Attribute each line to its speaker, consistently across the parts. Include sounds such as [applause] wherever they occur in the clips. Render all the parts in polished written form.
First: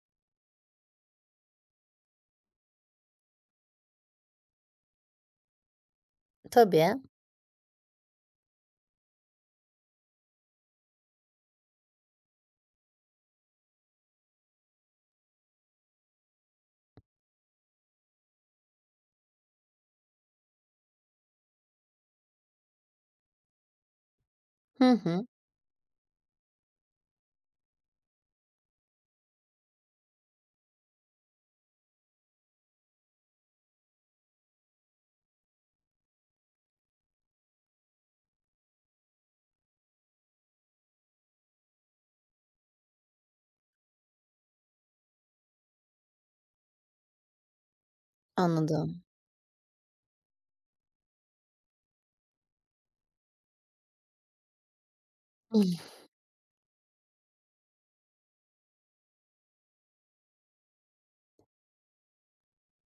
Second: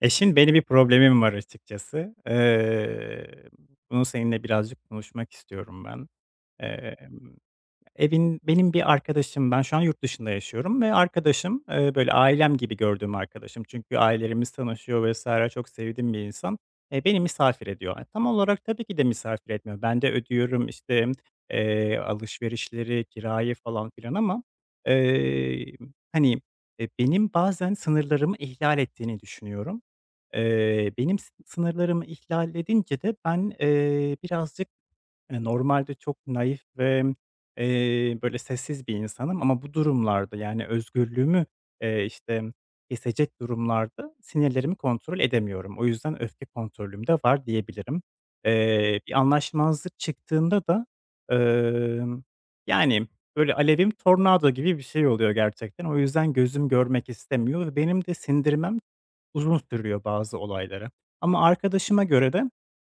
Speaker 1: Eşin şimdi benim bir problemim var açıkçası. Bunu seninle birazcık konuşmak istiyorum ben.
Speaker 2: Tabii.
Speaker 1: Emm Evin benim bir arkadaşım, ben şu an yurt dışında yaşıyorum ve arkadaşım, böyle, ailem gibi gördüğüm arkadaşım çünkü ailelerimiz tanışıyor vs. çok sevdiğim bir insan, beni misafir ediyor. Tam olarak tabii ki de misafir etmiyor. Ben de ödüyorum, işte, alışverişleri, kirayı falan filan ama,
Speaker 2: Hı hı.
Speaker 1: eee, hani, benim bazen sınırlarımı ihlal ettiğini düşünüyorum. Benim sınırlarımı ihlal edince de ben, birazcık. Normalde çok naif ve, böyle sessiz bir insanım ama bu durumlarda, yani, özgürlüğümü, işte, kesecek durumlarda sinirlerimi kontrol edemiyorum. O yüzden öfke kontrolüm de var diyebilirim.
Speaker 2: Anladım.
Speaker 1: Bir anlaşmazlık çıktığında da, emm, yani, böyle alevim tornado gibi bir şey oluyor gerçekten.
Speaker 2: Hıh.
Speaker 1: O yüzden gözüm görmek istemiyor ve benim de sindirmem uzun sürüyor bazı olaylara. Ama arkadaşıma göre de,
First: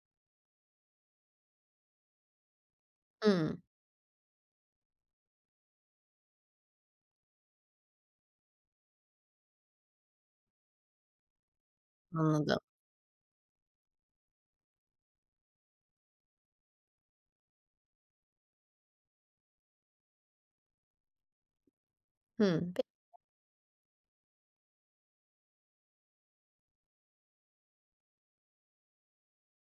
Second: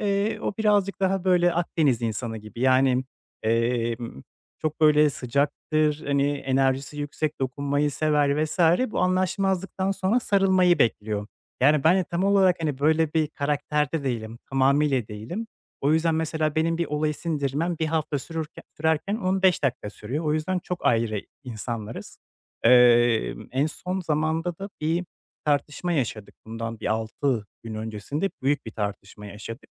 Speaker 1: o birazcık daha böyle Akdeniz insanı gibi. Yani,
Speaker 2: Hımm.
Speaker 1: emm, çok böyle sıcaktır, hani, enerjisi yüksek, dokunmayı sever vesaire. Bu anlaşmazlıktan sonra sarılmayı bekliyor. Yani ben de tam olarak,
Speaker 2: Anladım.
Speaker 1: hani, böyle bir karakterde değilim, tamamıyla değilim. O yüzden mesela benim bir olayı sindirmem bir hafta sürerken 15 dakika sürüyor. O yüzden çok ayrı insanlarız.
Speaker 2: Hımm.
Speaker 1: En son zamanda da bir tartışma yaşadık. Bundan bir 6 gün öncesinde büyük bir tartışma yaşadık.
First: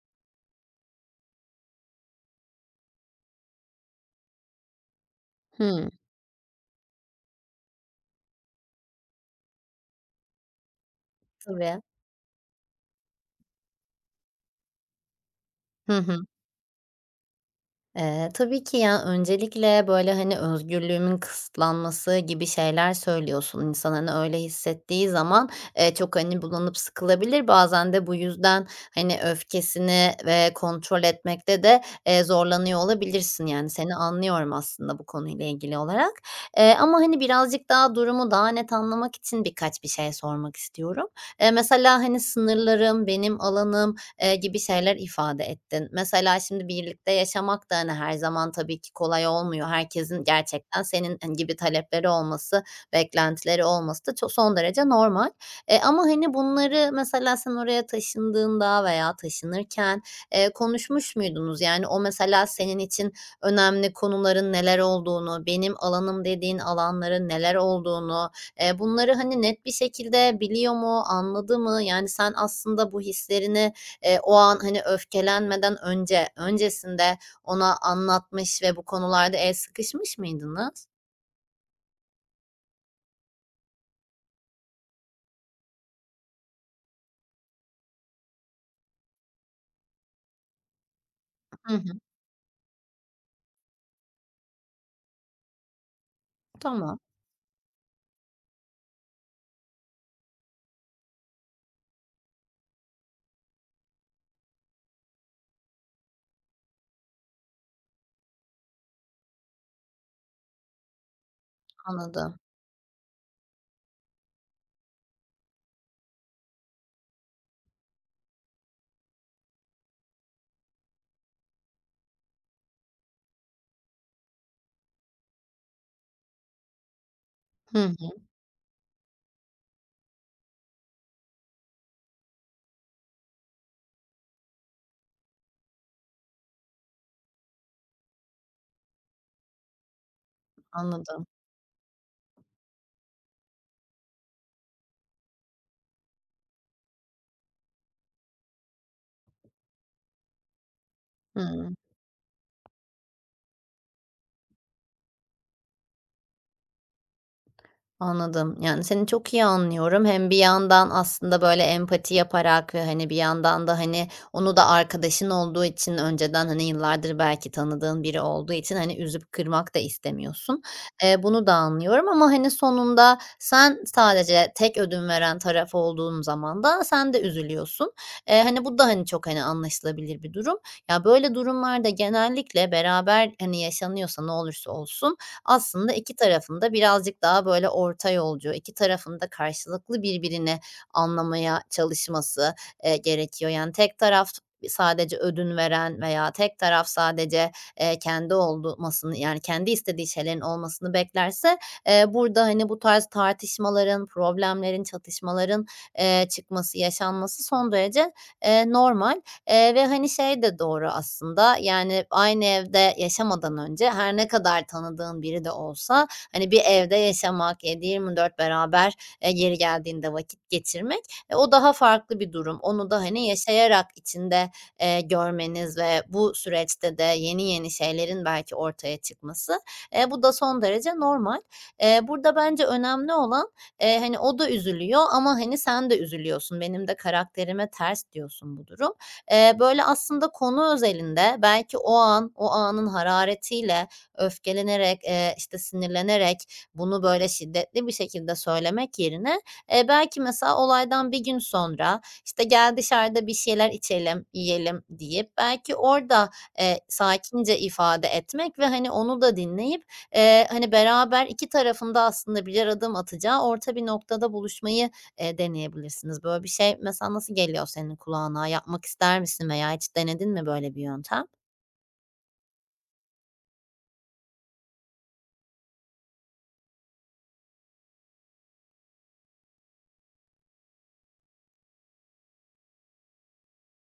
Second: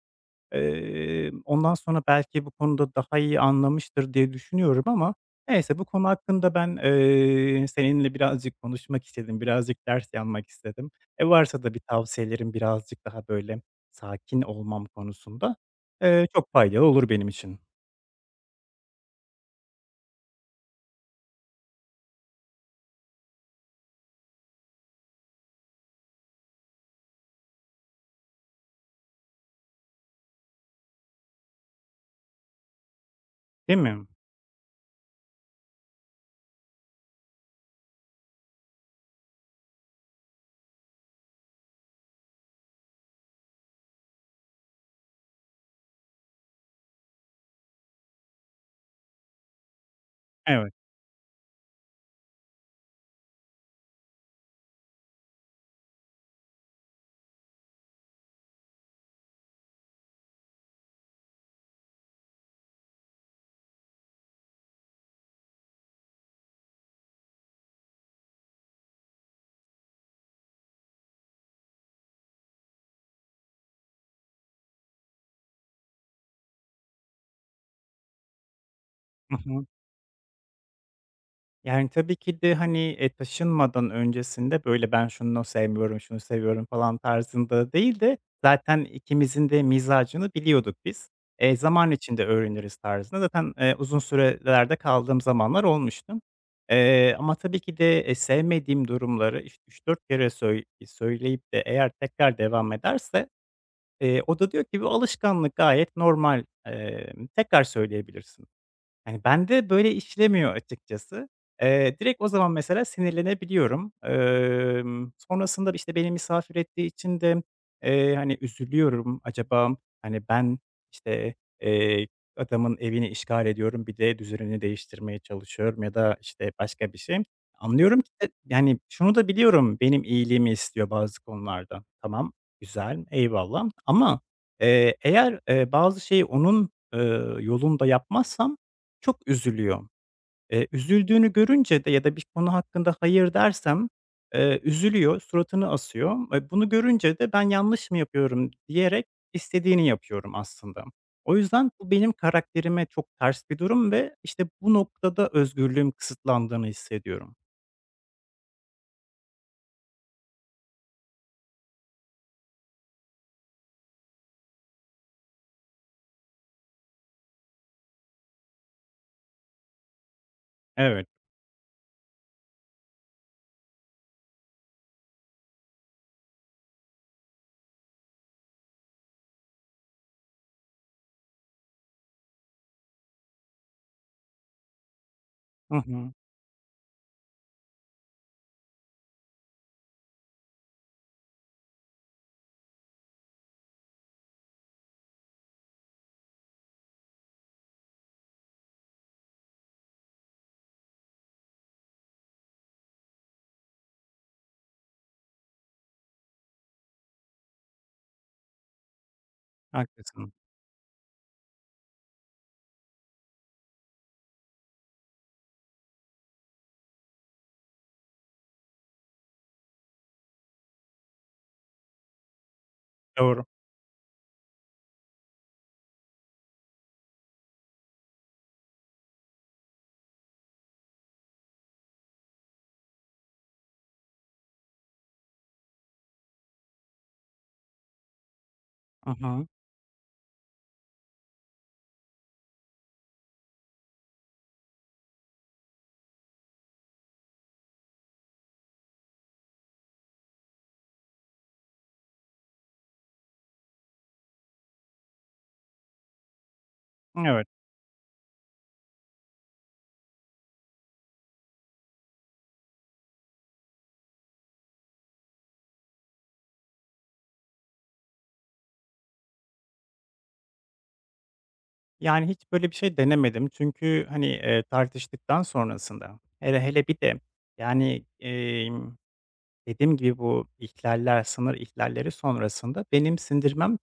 Speaker 1: Ondan sonra belki bu konuda daha iyi anlamıştır diye düşünüyorum ama neyse bu
Speaker 2: Hımm.
Speaker 1: konu hakkında ben, seninle birazcık konuşmak istedim, birazcık ders yanmak istedim. Varsa da bir
Speaker 2: Tabii.
Speaker 1: tavsiyelerim birazcık daha böyle sakin olmam konusunda,
Speaker 2: Hı hı.
Speaker 1: çok faydalı olur benim için,
Speaker 2: Tabii ki ya, öncelikle, böyle, hani, özgürlüğümün kısıtlanması gibi şeyler söylüyorsun. İnsan, hani, öyle hissettiği zaman, çok, hani, bulanıp sıkılabilir. Bazen de bu yüzden, hani, öfkesini ve kontrol etmekte de, zorlanıyor olabilirsin. Yani,
Speaker 1: değil
Speaker 2: seni
Speaker 1: mi?
Speaker 2: anlıyorum aslında bu konuyla ilgili olarak. Ama, hani, birazcık daha durumu daha net anlamak için birkaç bir şey sormak istiyorum. Mesela, hani, sınırlarım, benim alanım, gibi şeyler ifade ettin. Mesela şimdi birlikte yaşamak da, hani, her zaman tabii ki kolay olmuyor. Herkesin
Speaker 1: Evet.
Speaker 2: gerçekten senin, hani, gibi talepleri olması, beklentileri olması da son derece normal. Ama, hani, bunları mesela sen oraya taşındığında veya taşınırken, konuşmuş muydunuz? Yani o mesela senin için önemli konuların neler olduğunu, benim alanım dediğin alanların neler olduğunu, bunları, hani, net bir şekilde biliyor mu, anladı mı? Yani sen aslında bu hislerini o an hani öfkelenmeden önce, öncesinde ona anlatmış ve bu konularda el
Speaker 1: [laughs]
Speaker 2: sıkışmış mıydınız?
Speaker 1: Yani, tabii ki de, hani, taşınmadan öncesinde, böyle, "Ben şunu sevmiyorum, şunu seviyorum." falan tarzında değil de zaten ikimizin de mizacını biliyorduk biz.
Speaker 2: Hı
Speaker 1: Zaman
Speaker 2: hı.
Speaker 1: içinde öğreniriz tarzında zaten, uzun sürelerde kaldığım zamanlar olmuştu.
Speaker 2: Tamam,
Speaker 1: Ama tabii ki de, sevmediğim durumları, işte, 3-4 kere söyleyip de eğer tekrar devam ederse, o da diyor ki, "Bu alışkanlık gayet normal, tekrar söyleyebilirsin." Yani, bende böyle işlemiyor açıkçası. Direkt o
Speaker 2: anladım.
Speaker 1: zaman mesela sinirlenebiliyorum. Sonrasında, işte, beni misafir ettiği için de, hani, üzülüyorum. Acaba, hani, ben, işte, eee, adamın evini işgal ediyorum, bir de düzenini değiştirmeye çalışıyorum ya da, işte, başka bir şey.
Speaker 2: Hı
Speaker 1: Anlıyorum ki
Speaker 2: hı,
Speaker 1: de, yani, şunu da biliyorum, benim iyiliğimi istiyor bazı konularda. Tamam, güzel, eyvallah ama, eğer, bazı şeyi onun, yolunda yapmazsam çok üzülüyor.
Speaker 2: anladım.
Speaker 1: Üzüldüğünü görünce de ya da bir konu hakkında hayır dersem, üzülüyor, suratını asıyor. Bunu görünce de ben yanlış mı yapıyorum diyerek istediğini yapıyorum aslında. O yüzden
Speaker 2: Hıı.
Speaker 1: bu benim karakterime çok ters bir durum ve, işte, bu noktada özgürlüğüm kısıtlandığını hissediyorum.
Speaker 2: Anladım. Yani, seni çok iyi anlıyorum. Hem bir yandan aslında, böyle, empati yaparak ve, hani, bir yandan da, hani, onu da arkadaşın olduğu için önceden, hani, yıllardır belki tanıdığın biri olduğu için, hani, üzüp kırmak da istemiyorsun.
Speaker 1: Evet.
Speaker 2: Bunu da anlıyorum ama, hani, sonunda sen sadece tek ödün veren taraf olduğun zaman da sen de üzülüyorsun. Hani, bu da, hani, çok, hani, anlaşılabilir bir durum. Ya, böyle durumlarda genellikle beraber, hani, yaşanıyorsa ne olursa olsun,
Speaker 1: Hı
Speaker 2: aslında
Speaker 1: hı.
Speaker 2: 2 tarafında birazcık daha böyle orta yolcu, 2 tarafında karşılıklı birbirini anlamaya çalışması, gerekiyor. Yani tek taraf sadece ödün veren veya tek taraf sadece, kendi olmasını, yani kendi istediği şeylerin olmasını beklerse, burada, hani, bu tarz tartışmaların, problemlerin, çatışmaların, çıkması, yaşanması son derece, normal. Ve, hani,
Speaker 1: Haklısın.
Speaker 2: şey de doğru aslında, yani, aynı evde yaşamadan önce her ne kadar tanıdığın biri de olsa, hani, bir evde yaşamak, 7/24 beraber, yeri geldiğinde vakit geçirmek, e, o daha farklı bir durum. Onu da, hani,
Speaker 1: Doğru.
Speaker 2: yaşayarak içinde, görmeniz ve bu süreçte de yeni yeni şeylerin belki ortaya çıkması, bu da son derece normal. Burada bence önemli olan, hani, o da üzülüyor ama, hani, sen de üzülüyorsun, benim de karakterime ters diyorsun bu durum.
Speaker 1: Hı hı.
Speaker 2: Böyle, aslında konu özelinde belki o an, o anın hararetiyle öfkelenerek, işte, sinirlenerek bunu, böyle, şiddetli bir şekilde söylemek yerine, belki mesela olaydan bir gün sonra, işte, "Gel dışarıda bir şeyler içelim, yiyelim." deyip belki orada,
Speaker 1: Evet.
Speaker 2: sakince ifade etmek ve, hani, onu da dinleyip, hani, beraber 2 tarafında aslında birer adım atacağı orta bir noktada buluşmayı deneyebilirsiniz. Böyle bir şey mesela nasıl geliyor senin kulağına? Yapmak ister misin veya hiç denedin mi böyle bir yöntem?
Speaker 1: Yani, hiç böyle bir şey denemedim çünkü, hani, tartıştıktan sonrasında hele hele bir de, yani, dediğim gibi bu ihlaller, sınır ihlalleri sonrasında benim sindirmem,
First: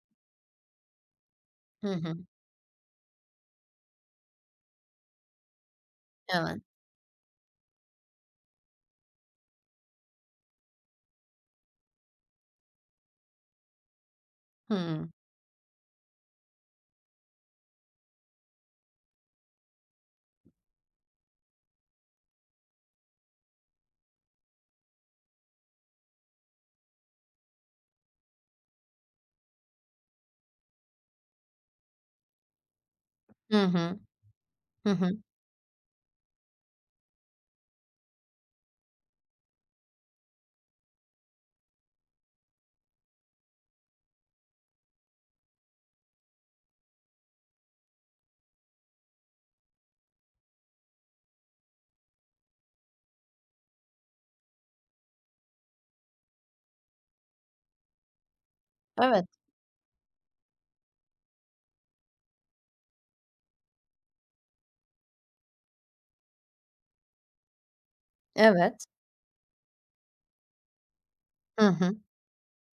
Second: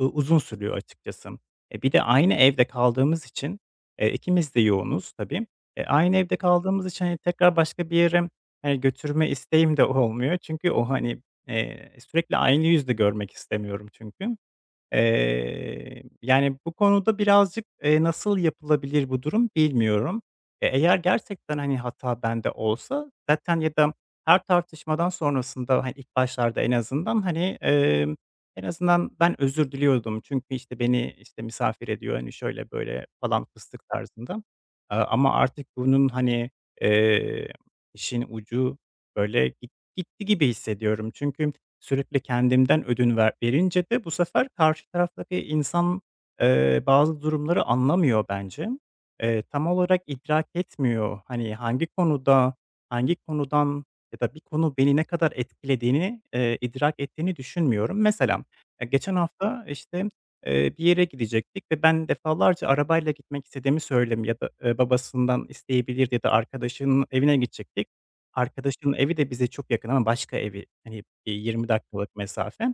Speaker 1: uzun sürüyor açıkçası.
Speaker 2: Hı
Speaker 1: Bir de
Speaker 2: hı.
Speaker 1: aynı evde kaldığımız için, ikimiz de yoğunuz tabii. Aynı evde
Speaker 2: Evet.
Speaker 1: kaldığımız için, hani, tekrar başka bir yere, hani, götürme isteğim de olmuyor. Çünkü o, hani, sürekli aynı yüzle görmek istemiyorum çünkü.
Speaker 2: Hıı.
Speaker 1: Yani, bu konuda birazcık, nasıl yapılabilir bu durum bilmiyorum. Eğer gerçekten, hani, hata bende olsa zaten ya da her tartışmadan sonrasında, hani, ilk başlarda en azından, hani, en azından ben özür diliyordum. Çünkü, işte, beni, işte, misafir ediyor, hani, şöyle böyle falan
Speaker 2: Hı
Speaker 1: fıstık
Speaker 2: hı.
Speaker 1: tarzında.
Speaker 2: Hı hı.
Speaker 1: Ama artık bunun, hani, eee, işin ucu böyle gitti gibi hissediyorum. Çünkü sürekli kendimden ödün verince de bu sefer karşı taraftaki insan, bazı durumları anlamıyor bence. Tam olarak idrak etmiyor. Hani, hangi konuda, hangi konudan ya da bir konu beni ne kadar etkilediğini, idrak ettiğini düşünmüyorum. Mesela, geçen
Speaker 2: Evet.
Speaker 1: hafta, işte, bir yere gidecektik ve ben defalarca arabayla gitmek istediğimi söyledim ya da, babasından isteyebilirdi ya da arkadaşının evine gidecektik.
Speaker 2: Evet.
Speaker 1: Arkadaşımın evi de bize çok yakın ama başka evi, hani,
Speaker 2: Hı
Speaker 1: 20
Speaker 2: hı.
Speaker 1: dakikalık mesafe.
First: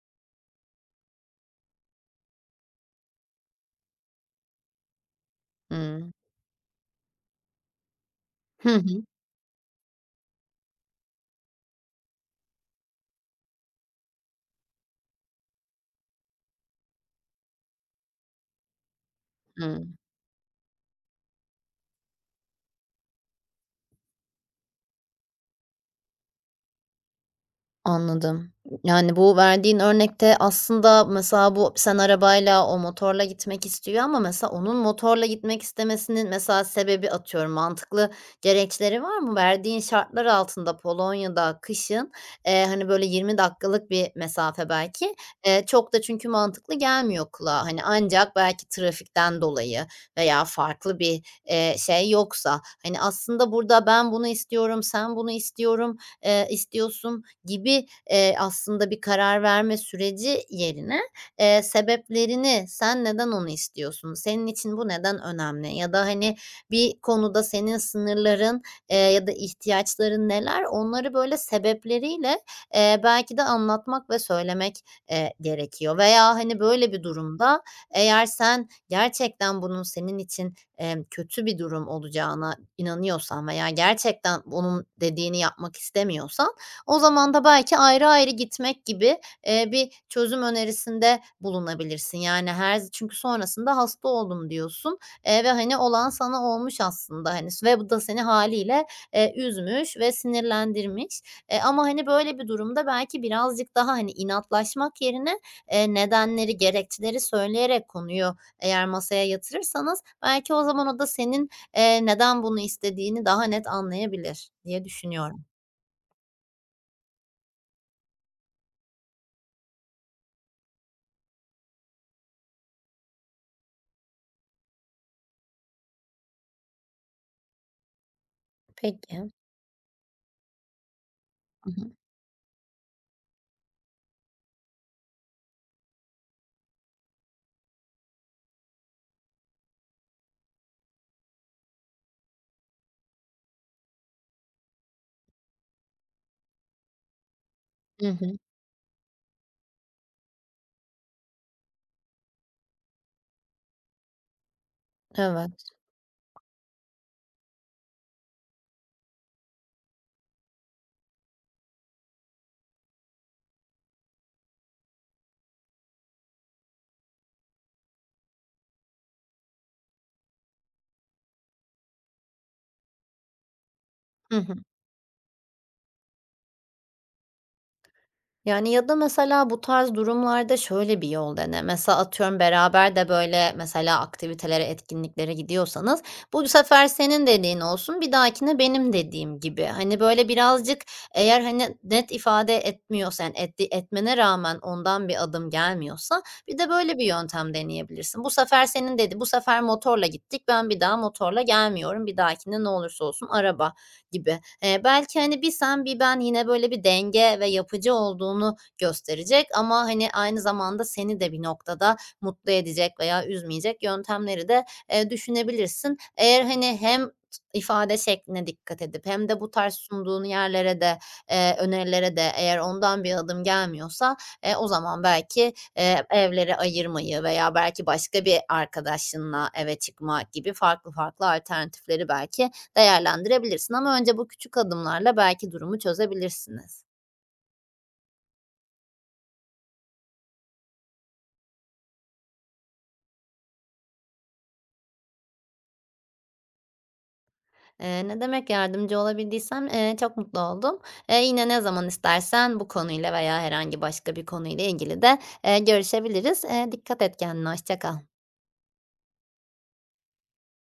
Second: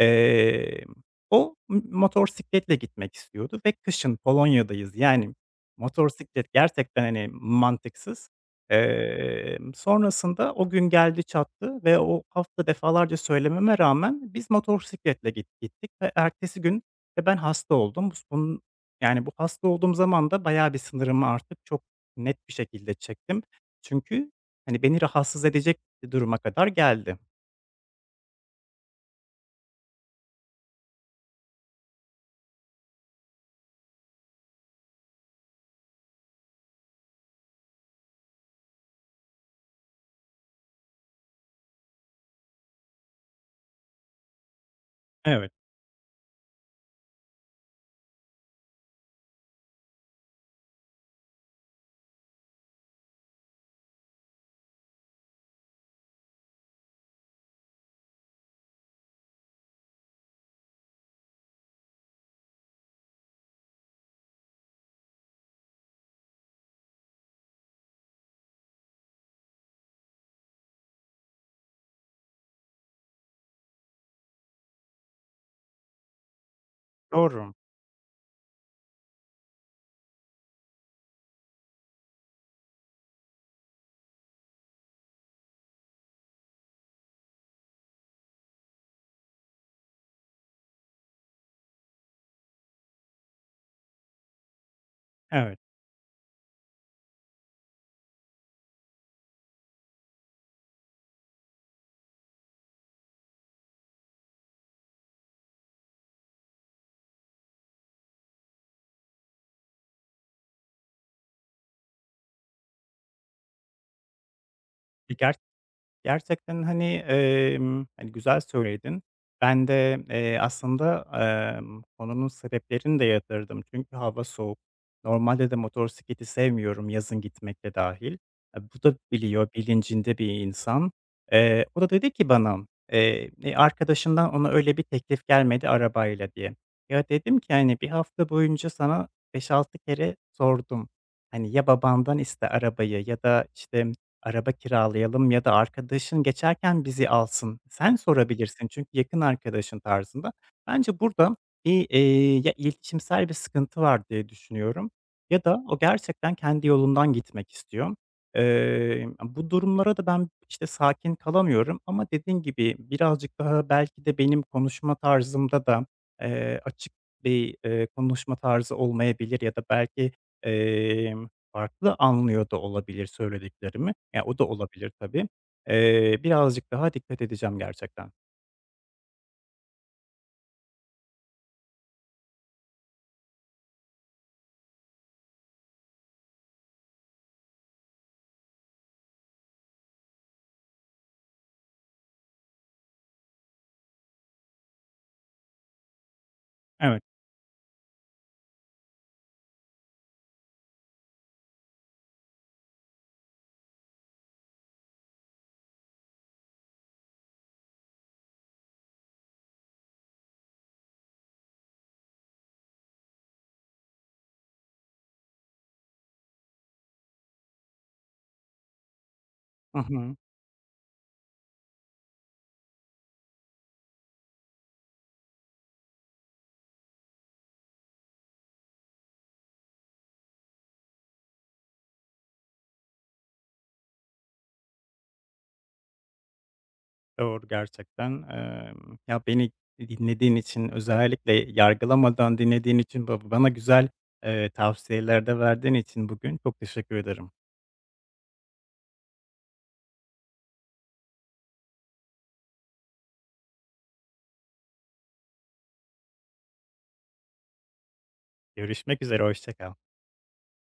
Speaker 1: Eee, O motorsikletle gitmek istiyordu ve kışın Polonya'dayız. Yani,
Speaker 2: Hıı.
Speaker 1: motosiklet gerçekten, hani, mantıksız.
Speaker 2: Hı hı.
Speaker 1: Sonrasında o gün geldi çattı ve o hafta defalarca söylememe rağmen biz motosikletle gittik ve ertesi gün de ben hasta oldum. Bus bunun yani, bu hasta
Speaker 2: Hıı.
Speaker 1: olduğum zaman da bayağı bir sınırımı artık çok net bir şekilde çektim. Çünkü, hani, beni rahatsız edecek duruma kadar geldi.
Speaker 2: Anladım. Yani, bu verdiğin örnekte aslında mesela bu sen arabayla, o motorla gitmek istiyor ama mesela onun motorla gitmek istemesinin mesela sebebi, atıyorum, mantıklı gerekçeleri var mı? Verdiğin şartlar altında Polonya'da kışın, hani, böyle 20 dakikalık bir mesafe belki.
Speaker 1: Evet.
Speaker 2: Çok da çünkü mantıklı gelmiyor kulağa. Hani, ancak belki trafikten dolayı veya farklı bir, şey yoksa. Hani, aslında burada ben bunu istiyorum, sen bunu istiyorum istiyorsun gibi, aslında bir karar verme süreci yerine, sebeplerini, sen neden onu istiyorsun, senin için bu neden önemli ya da, hani, bir konuda senin sınırların, ya da ihtiyaçların neler, onları böyle sebepleriyle, belki de anlatmak ve söylemek, gerekiyor veya, hani, böyle bir
Speaker 1: Doğru.
Speaker 2: durumda eğer sen gerçekten bunun senin için, kötü bir durum olacağına inanıyorsan veya gerçekten onun dediğini yapmak istemiyorsan o zaman da belki ayrı ayrı gitmek gibi, bir çözüm önerisinde bulunabilirsin. Yani her çünkü sonrasında hasta oldum diyorsun, ve,
Speaker 1: Evet.
Speaker 2: hani, olan sana olmuş aslında, hani, ve bu da seni haliyle üzmüş ve sinirlendirmiş. Ama, hani, böyle bir durumda belki birazcık daha, hani, inatlaşmak yerine, nedenleri, gerekçeleri söyleyerek konuyu eğer masaya yatırırsanız belki o zaman o da senin, neden bunu istediğini daha net anlayabilir diye
Speaker 1: E,
Speaker 2: düşünüyorum.
Speaker 1: Gerçekten, hani, hani, güzel söyledin. Ben de, aslında, konunun sebeplerini de yatırdım çünkü hava soğuk. Normalde de motosikleti sevmiyorum, yazın gitmek de dâhil. Bu da
Speaker 2: Peki.
Speaker 1: biliyor, bilincinde bir insan.
Speaker 2: Hı
Speaker 1: O da
Speaker 2: hı.
Speaker 1: dedi ki bana, "E, arkadaşından ona öyle bir teklif gelmedi arabayla." diye. Ya, dedim ki, hani, bir hafta boyunca sana beş altı kere sordum. Hani, ya babandan iste arabayı ya da, işte, araba kiralayalım ya da arkadaşın geçerken bizi alsın, sen
Speaker 2: Hı hı.
Speaker 1: sorabilirsin çünkü yakın arkadaşın tarzında. Bence burada bir, ya iletişimsel bir sıkıntı var diye düşünüyorum ya da
Speaker 2: Evet.
Speaker 1: o gerçekten kendi yolundan gitmek istiyor. Bu durumlara da ben, işte, sakin kalamıyorum ama dediğin gibi birazcık daha belki de benim konuşma tarzımda da, açık bir, konuşma tarzı olmayabilir ya da belki, farklı anlıyor da olabilir söylediklerimi. Ya,
Speaker 2: Hı
Speaker 1: o da
Speaker 2: hı.
Speaker 1: olabilir tabii. Birazcık daha dikkat edeceğim gerçekten.
Speaker 2: Yani, ya da mesela bu tarz durumlarda şöyle bir yol dene. Mesela atıyorum beraber de, böyle, mesela aktivitelere, etkinliklere gidiyorsanız bu sefer senin dediğin olsun, bir dahakine benim dediğim gibi. Hani, böyle, birazcık eğer, hani, net ifade etmiyorsan yani, etmene rağmen ondan bir adım gelmiyorsa bir de böyle
Speaker 1: Evet.
Speaker 2: bir yöntem deneyebilirsin. Bu sefer senin dedi bu sefer motorla gittik, ben bir daha motorla gelmiyorum, bir dahakine ne olursa olsun araba gibi. Belki, hani, bir sen bir ben yine böyle bir denge ve yapıcı olduğunu gösterecek ama, hani, aynı zamanda seni de bir noktada mutlu edecek veya üzmeyecek yöntemleri de, düşünebilirsin. Eğer, hani, hem ifade şekline dikkat edip hem de bu tarz
Speaker 1: Hı hı.
Speaker 2: sunduğun yerlere de, önerilere de eğer ondan bir adım gelmiyorsa, o zaman belki, evleri ayırmayı veya belki başka bir arkadaşınla eve çıkma gibi farklı farklı alternatifleri belki değerlendirebilirsin ama önce bu küçük adımlarla belki durumu çözebilirsiniz.
Speaker 1: Doğru gerçekten. Ya, beni dinlediğin için, özellikle yargılamadan dinlediğin için ve bana güzel, tavsiyeler verdiğin için bugün çok teşekkür ederim.
Speaker 2: Ne demek, yardımcı olabildiysem, çok mutlu oldum. Yine ne zaman istersen bu konuyla veya herhangi başka bir konuyla ilgili de, görüşebiliriz. Dikkat et kendine, hoşça kal.
Speaker 1: Görüşmek üzere, hoşça kal.